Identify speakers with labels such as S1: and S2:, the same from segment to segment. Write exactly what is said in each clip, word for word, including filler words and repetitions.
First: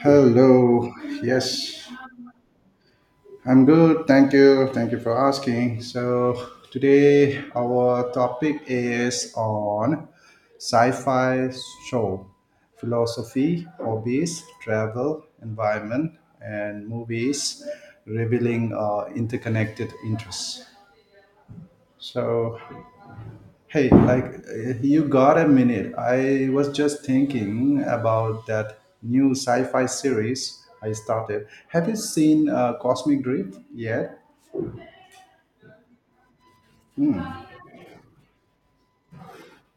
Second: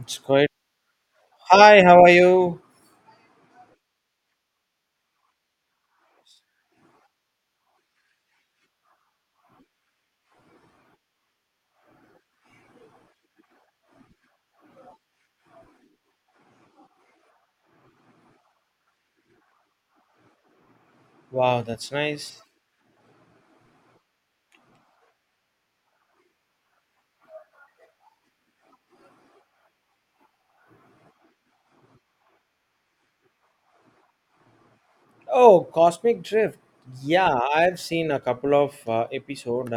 S1: It's quite. Hi,
S2: Yes,
S1: how are you?
S2: I'm good. Thank you. Thank you for asking. So, today our topic is on sci fi show, philosophy, hobbies, travel, environment, and movies revealing uh, interconnected interests.
S1: Wow, that's nice.
S2: So, hey, like, uh, you got a minute? I was just thinking about that new sci-fi series I started. Have you seen, uh, Cosmic Drift yet?
S1: Oh, Cosmic Drift. Yeah, I've seen a couple of uh, episode.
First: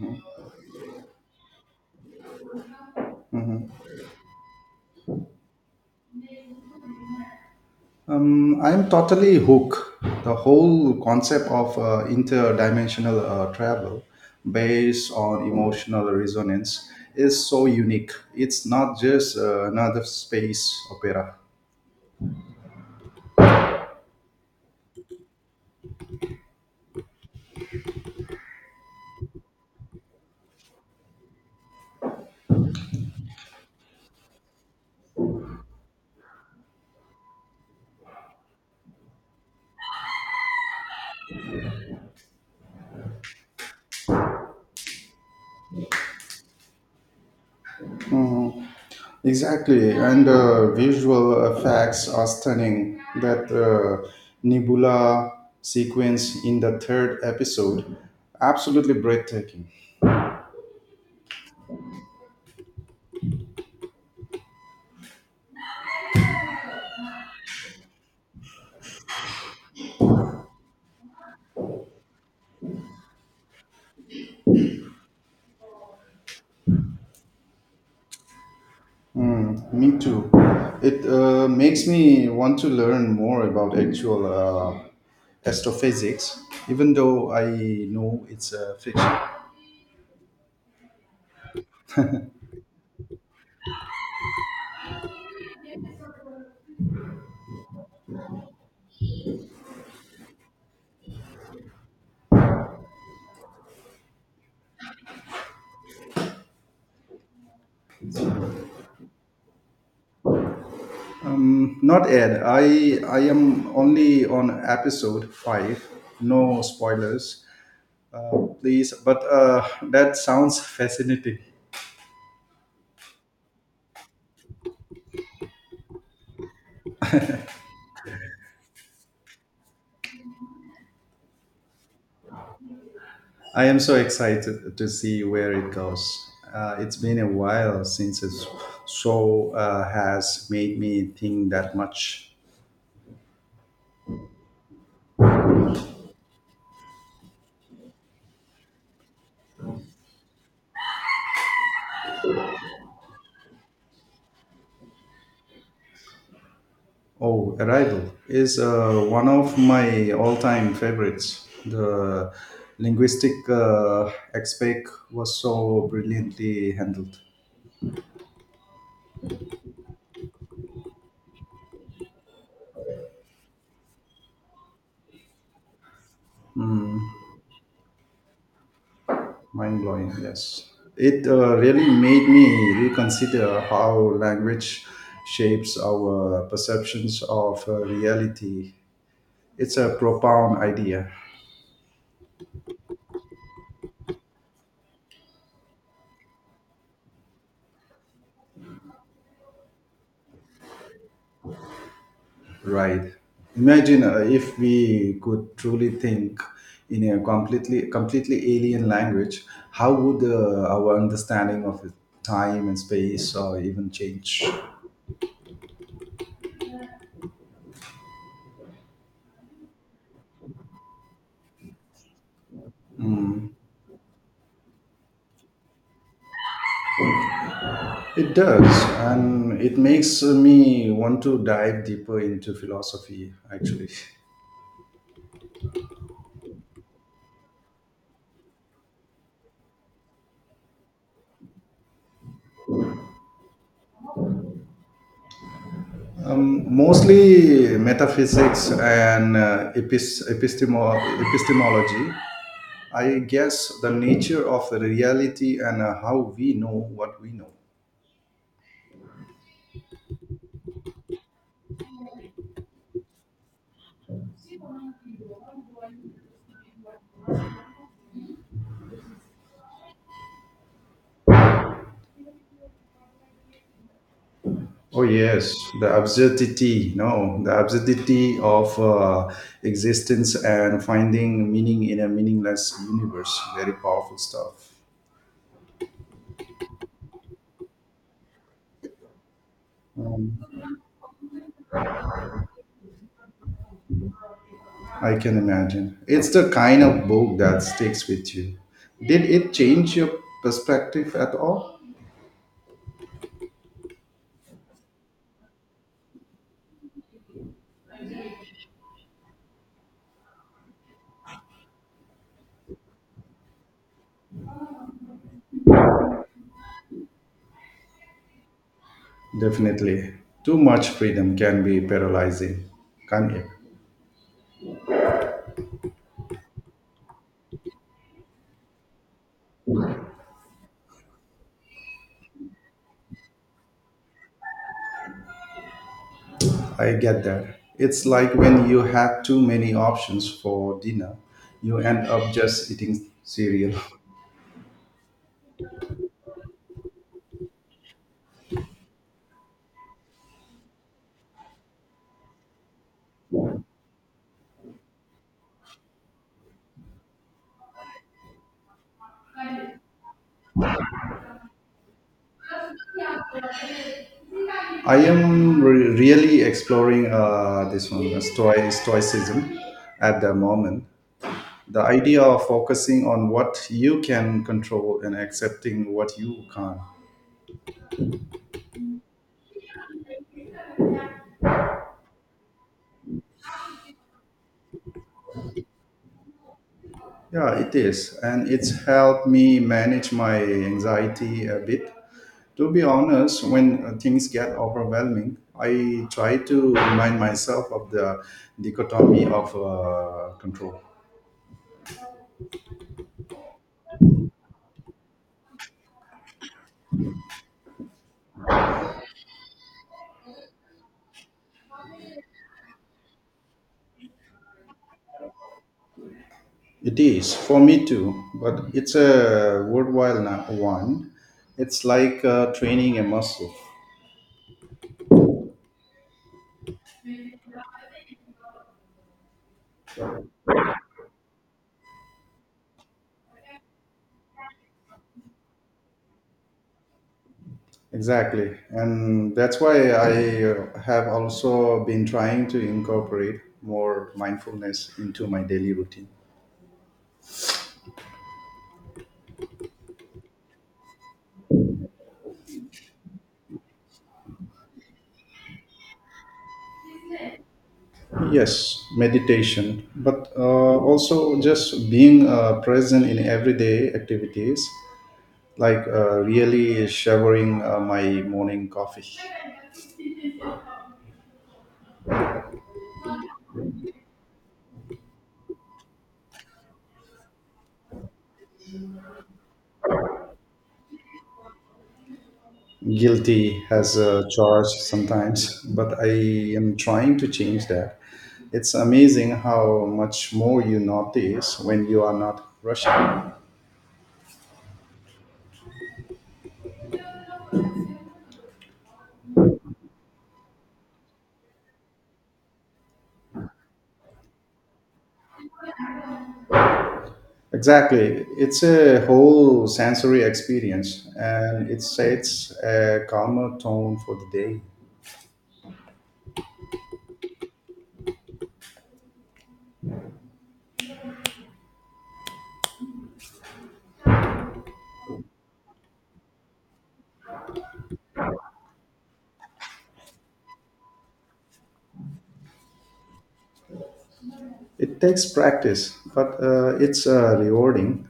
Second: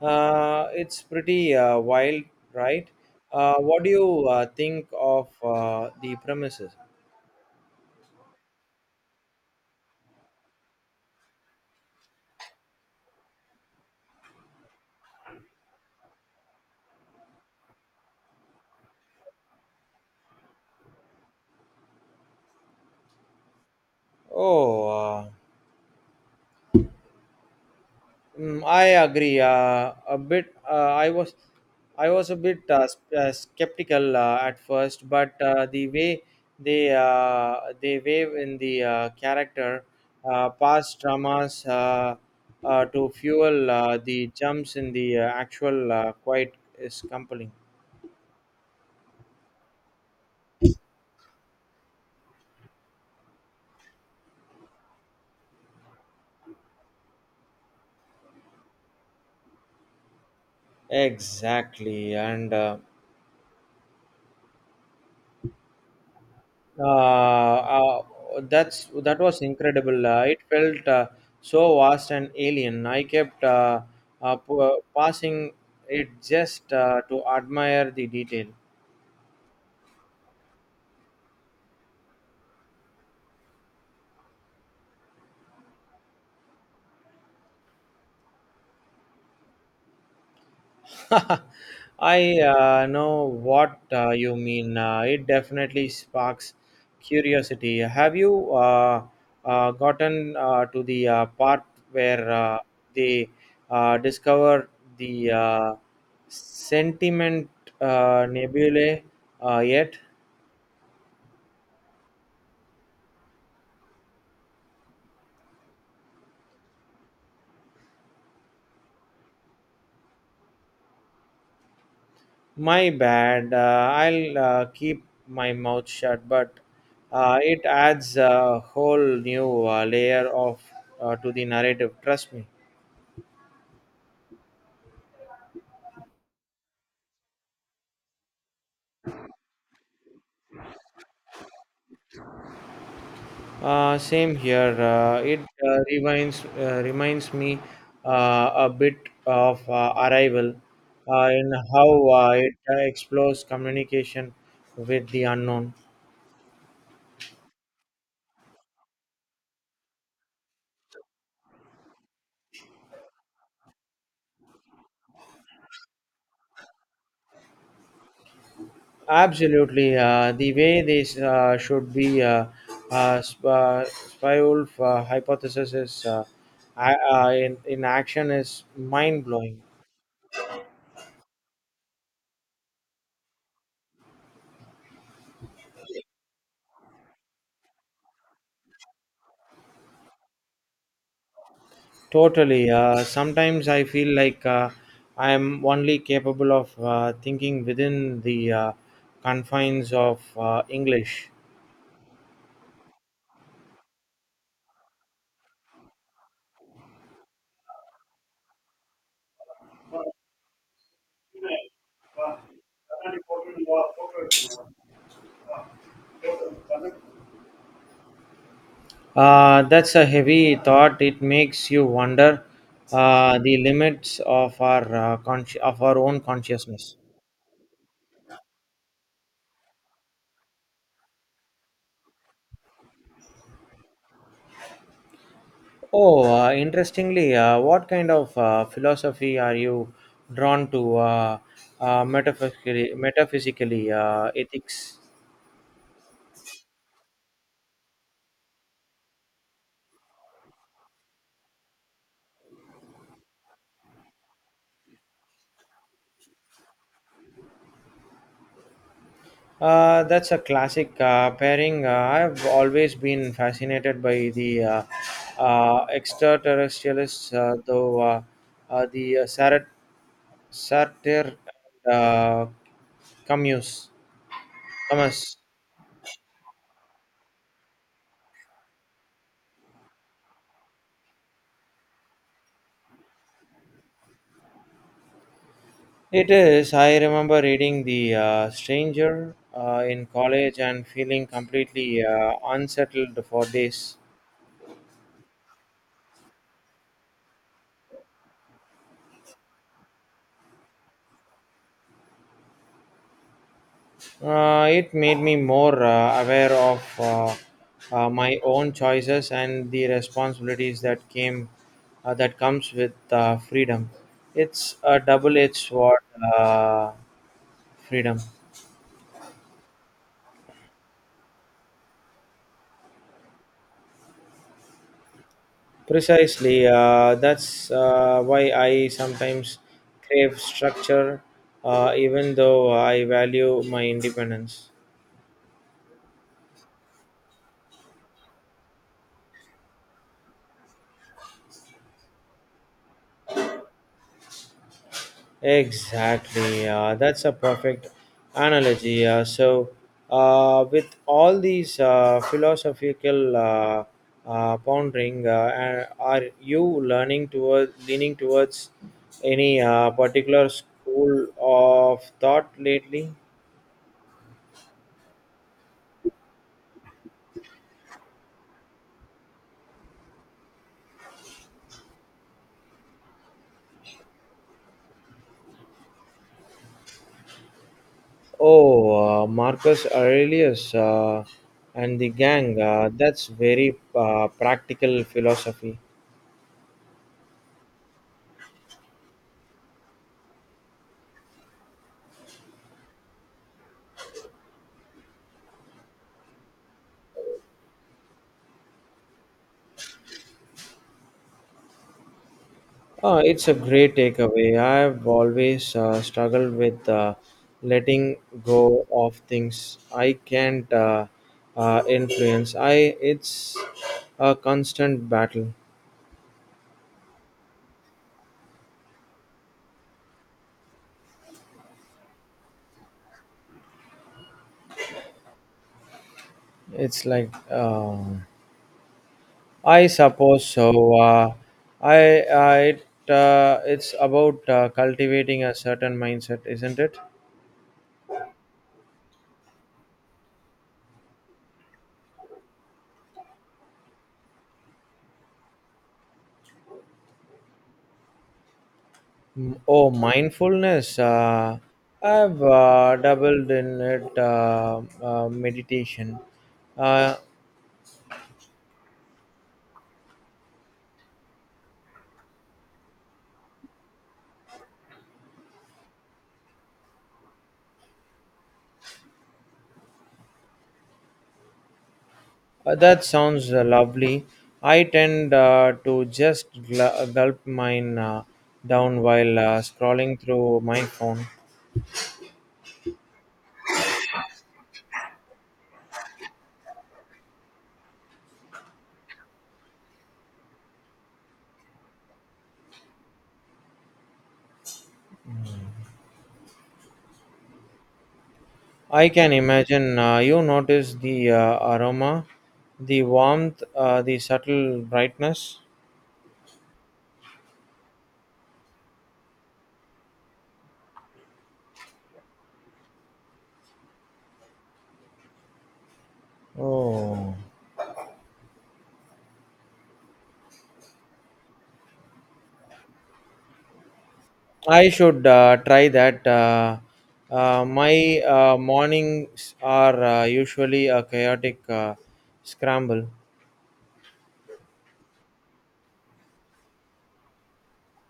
S1: Uh, it's pretty uh, wild, right? Uh, what do you uh, think of uh, the premises?
S2: Um, I'm totally hooked. The whole concept of uh, interdimensional uh, travel based on emotional resonance is so unique. It's not just uh, another space opera.
S1: Oh, uh, Mm, I agree. Uh, a bit. Uh, I was, I was a bit uh, s- uh, skeptical uh, at first, but uh, the way they uh, they wave in the uh, character, uh, past dramas uh, uh, to fuel uh, the jumps in the uh, actual uh, quite is compelling.
S2: Exactly, and uh, visual effects are stunning. That uh, nebula sequence in the third episode, absolutely breathtaking.
S1: Exactly, and. Uh, uh, uh, that's that was incredible. Uh, it felt uh, so vast and alien. I kept uh, uh, p- uh, passing it just uh, to admire the detail.
S2: Hmm, me too. It uh, makes me want to learn more about actual uh, astrophysics, even though I know it's a fiction.
S1: I uh, know what uh, you mean. Uh, it definitely sparks curiosity. Have you uh, uh, gotten uh, to the uh, part where uh, they uh, discover the uh, sentiment uh, nebulae uh, yet?
S2: Um, not Ed. I I am only on episode five. No spoilers, Uh, please, but uh, that sounds fascinating.
S1: My bad. Uh, I'll uh, keep my mouth shut, but uh, it adds a whole new uh, layer of uh, to the narrative. Trust me.
S2: I am so excited to see where it goes. Uh, it's been a while since a s- show uh, has made me think that much.
S1: Uh, same here. Uh, it uh, reminds uh, reminds me uh, a bit of uh, Arrival uh, in how uh, it uh, explores communication with the unknown.
S2: Oh, Arrival is uh, one of my all time favorites. The linguistic uh, aspect was so brilliantly handled.
S1: Absolutely, uh, the way this uh, should be uh, uh, sp- uh, Spyulf uh, hypothesis is uh, I, uh, in in action is mind blowing.
S2: Mind blowing, yes. It uh, really made me reconsider how language shapes our perceptions of uh, reality. It's a profound idea,
S1: Totally. Uh, sometimes I feel like uh, I am only capable of uh, thinking within the uh, confines of uh, English.
S2: right? Imagine uh, if we could truly think in a completely completely alien language. How would uh, our understanding of time and space uh, even change?
S1: Uh, that's a heavy thought. It makes you wonder uh, the limits of our uh, consci- of our own consciousness.
S2: It does, and it makes me want to dive deeper into philosophy, actually.
S1: Oh, uh, interestingly, uh, what kind of uh, philosophy are you drawn to uh, uh, metaphysically, metaphysically uh, ethics?
S2: Um, mostly metaphysics and uh, epis- epistemo- epistemology. I guess the nature of the reality and uh, how we know what we know.
S1: Uh, that's a classic uh, pairing. Uh, I've always been fascinated by the uh, uh, extraterrestrials, uh, though uh, uh, the uh, Sar- Saturn uh, Camus.
S2: Oh
S1: Camus.
S2: yes, the absurdity, no, the absurdity of uh, existence and finding meaning in a meaningless universe. Very powerful stuff.
S1: It is. I remember reading The uh, Stranger uh, in
S2: Um,
S1: college and feeling completely uh, unsettled for days.
S2: I can imagine. It's the kind of book that sticks with you. Did it change your perspective at all?
S1: Uh, it made me more uh, aware of uh, uh, my own choices and the responsibilities that came uh, that comes with uh, freedom. It's a double-edged sword, uh, freedom.
S2: Definitely. Too much freedom can be paralyzing, can't it?
S1: Precisely. Uh, that's uh, why I sometimes crave structure, uh, even though I value my independence.
S2: I get that. It's like when you have too many options for dinner, you end up just eating cereal.
S1: Exactly. Uh, that's a perfect analogy. Uh, so, uh, with all these uh, philosophical uh, uh, pondering, uh, a- are you learning toward leaning towards any uh, particular school of thought lately?
S2: I am re- really exploring uh, this one, uh, stoi- stoicism, at the moment. The idea of focusing on what you can control and accepting what you can't.
S1: Oh, uh, Marcus Aurelius uh, and the gang. Uh, that's very uh, practical philosophy.
S2: Yeah, it is. And it's helped me manage my anxiety a bit. To be honest, when uh, things get overwhelming, I try to remind myself of the dichotomy of uh, control.
S1: Uh, it's a great takeaway. I've always uh, struggled with uh, letting go of things I can't uh, uh, influence. I it's a constant battle.
S2: It is for me too, but it's a worthwhile na- one. It's like uh, training a muscle.
S1: It's like um I suppose so. Uh, I I it, uh, it's about uh, cultivating a certain mindset, isn't it?
S2: Exactly, and that's why I uh, have also been trying to incorporate more mindfulness into my daily routine.
S1: Mm, oh, mindfulness. Uh, I've uh, doubled in it, uh, uh, meditation. Uh,
S2: Yes, meditation, but uh, also just being uh, present in everyday activities, like uh, really savoring uh, my morning coffee.
S1: uh, that sounds uh, lovely. I tend uh, to just gl- gulp mine uh, down while uh, scrolling through my phone.
S2: Guilty as a charge sometimes, but I am trying to change that. It's amazing how much more you notice when you are not rushing.
S1: I can imagine uh, you notice the uh, aroma, the warmth, uh, the subtle brightness.
S2: Exactly, it's a whole sensory experience and it sets a calmer tone for the day.
S1: Oh. I should uh, try that. Uh, uh, my uh, mornings are uh, usually a chaotic uh, scramble.
S2: It takes practice, but uh, it's uh, rewarding.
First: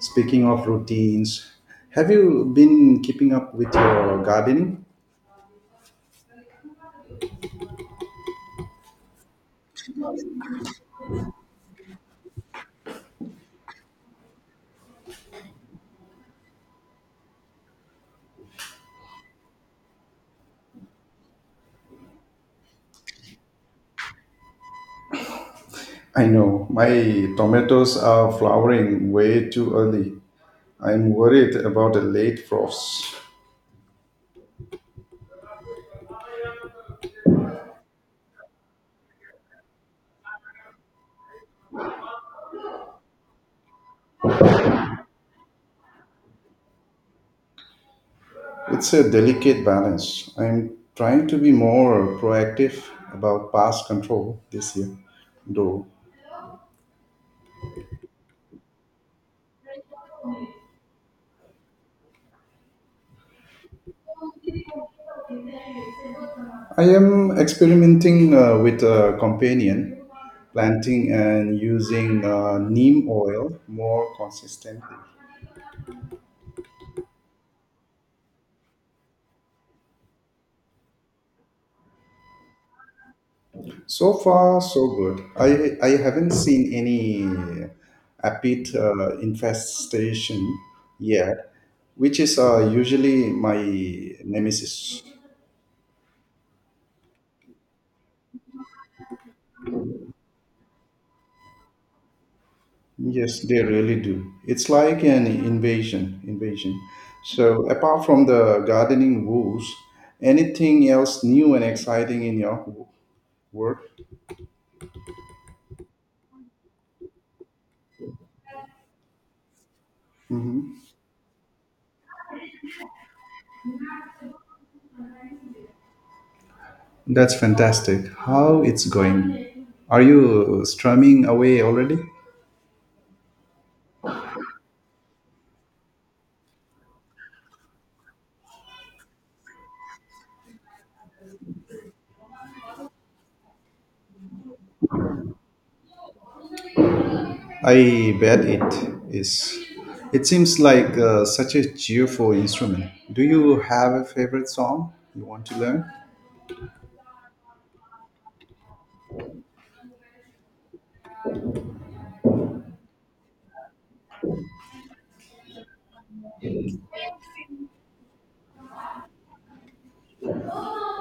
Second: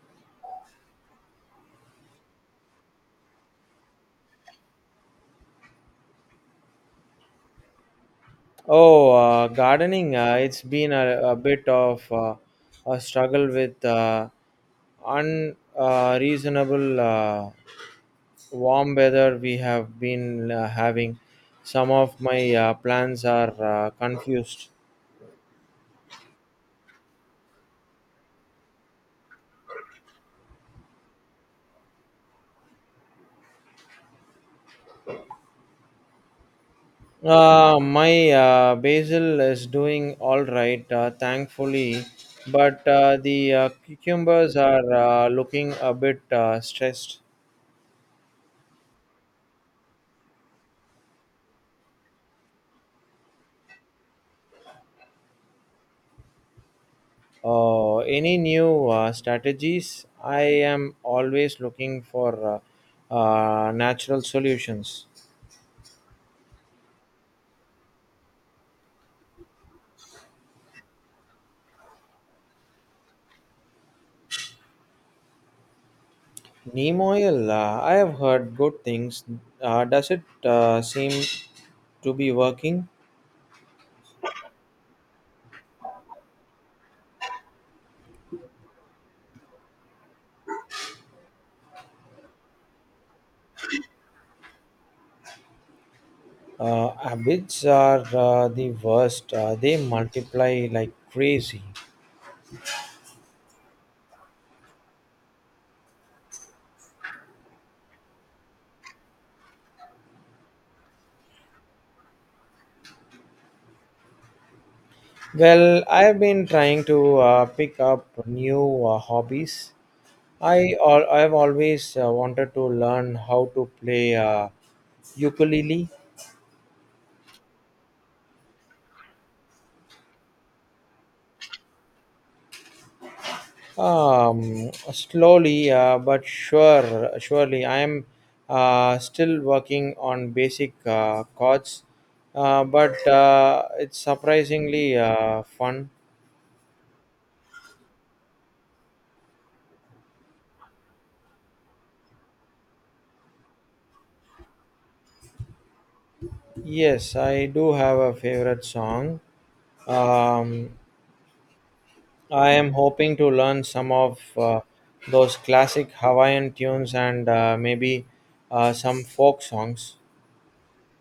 S2: Speaking of routines, have you been keeping up with your gardening?
S1: Oh, uh, gardening, uh, it's been a, a bit of uh, a struggle with uh, unreasonable uh, reasonable, uh, warm weather we have been uh, having. Some of my uh, plans are uh, confused.
S2: I know my tomatoes are flowering way too early. I'm worried about a late frost.
S1: Uh, my uh, basil is doing all right, uh, thankfully, but uh, the uh, cucumbers are uh, looking a bit uh, stressed.
S2: It's a delicate balance. I'm trying to be more proactive about pest control this year, though.
S1: Uh, any new uh, strategies? I am always looking for uh, uh, natural solutions.
S2: I am experimenting uh, with a companion planting and using uh, neem oil more consistently.
S1: Neem oil, uh, I have heard good things. Uh, does it uh, seem to be working?
S2: So far, so good. I, I haven't seen any apid uh, infestation yet, which is uh, usually my nemesis.
S1: Uh, abbots are uh, the worst. Uh, they multiply like crazy.
S2: Yes, they really do. It's like an invasion, invasion. So apart from the gardening rules, anything else new and exciting in your w- work?
S1: Well, I've been trying to uh, pick up new uh, hobbies. I al- I've always uh, wanted to learn how to play uh, ukulele.
S2: That's fantastic. How it's going? Are you strumming away already?
S1: Um, slowly uh, but sure, surely I'm uh, still working on basic uh, chords, uh, but uh, it's surprisingly uh, fun.
S2: I bet it is. It seems like uh, such a cheerful instrument. Do you have a favorite song you want to learn?
S1: Yes, I do have a favorite song. Um, I am hoping to learn some of uh, those classic Hawaiian tunes and uh, maybe uh, some folk songs.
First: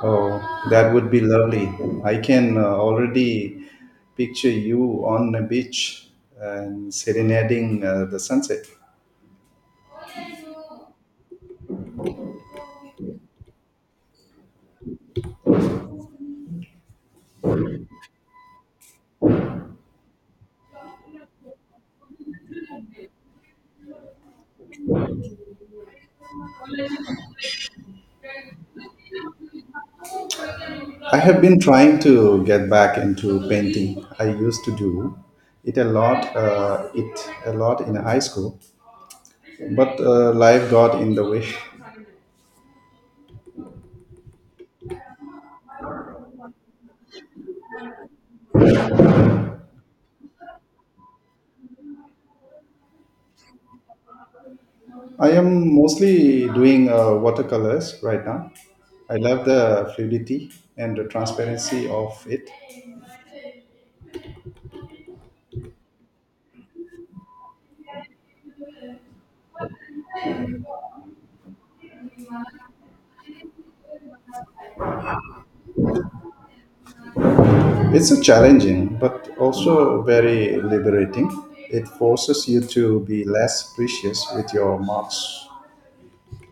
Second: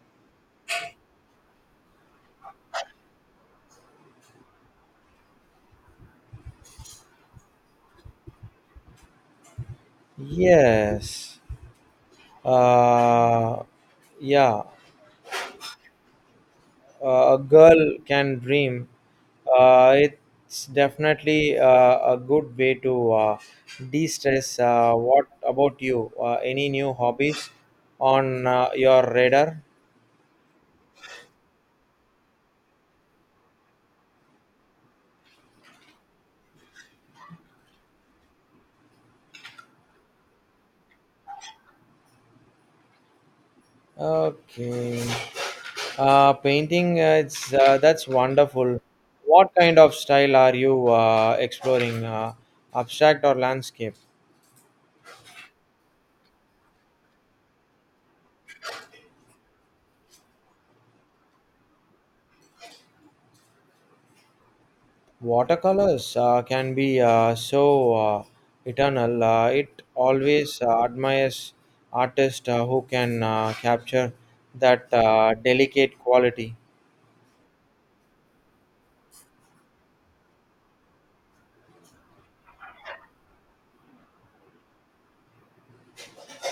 S2: Oh, that would be lovely. I can uh, already picture you on the beach and serenading uh, the sunset.
S1: Yes. Uh, yeah. Uh, a girl can dream. Uh, it's definitely uh, a good way to uh, de stress. Uh, what about you? Uh, any new hobbies on uh, your radar?
S2: I have been trying to get back into painting. I used to do it a lot, uh, it a lot in high school, but uh, life got in the way.
S1: Okay. Uh, painting, uh, it's uh, that's wonderful. What kind of style are you uh, exploring? Uh, abstract or landscape?
S2: I am mostly doing uh, watercolors right now. I love the fluidity and the transparency of it.
S1: Watercolors uh, can be uh, so uh, eternal. Uh, it always uh, admires artists uh, who can uh, capture that uh, delicate quality.
S2: It's a challenging, but also very liberating. It forces you to be less precious with your marks.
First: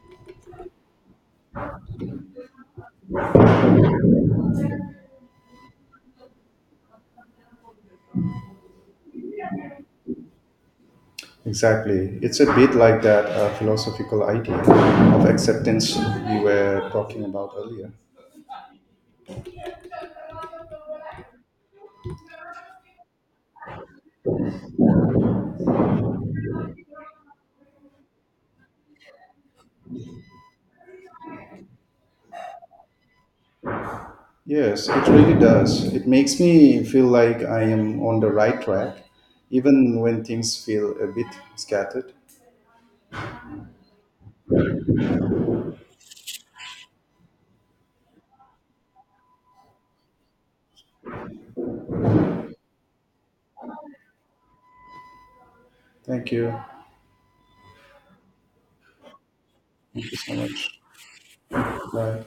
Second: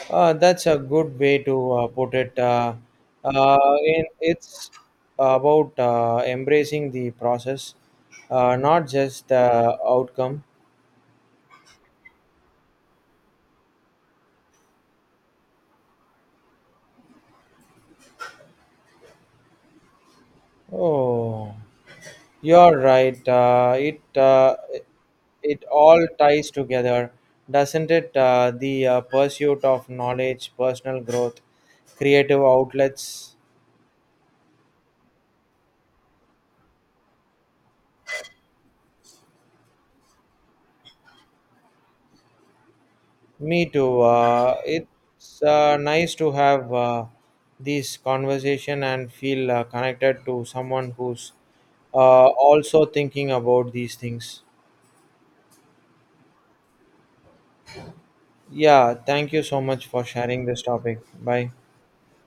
S1: Uh, that's a good way to uh, put it. Uh, uh, in, it's about uh, embracing the process, uh, not just the outcome.
S2: Exactly. It's a bit like that uh, philosophical idea of acceptance we were talking about earlier.
S1: Oh, you're right. Uh, it uh, it all ties together, doesn't it? Uh, the uh, pursuit of knowledge, personal growth, creative outlets.
S2: Yes, it really does. It makes me feel like I am on the right track, even when things feel a bit scattered.
S1: Me too. Uh, it's uh, nice to have uh, this conversation and feel uh, connected to someone who's uh, also thinking about these things.
S2: Thank you.
S1: Yeah, thank you so much for
S2: Thank you so
S1: sharing this
S2: much.
S1: topic. Bye.
S2: Bye.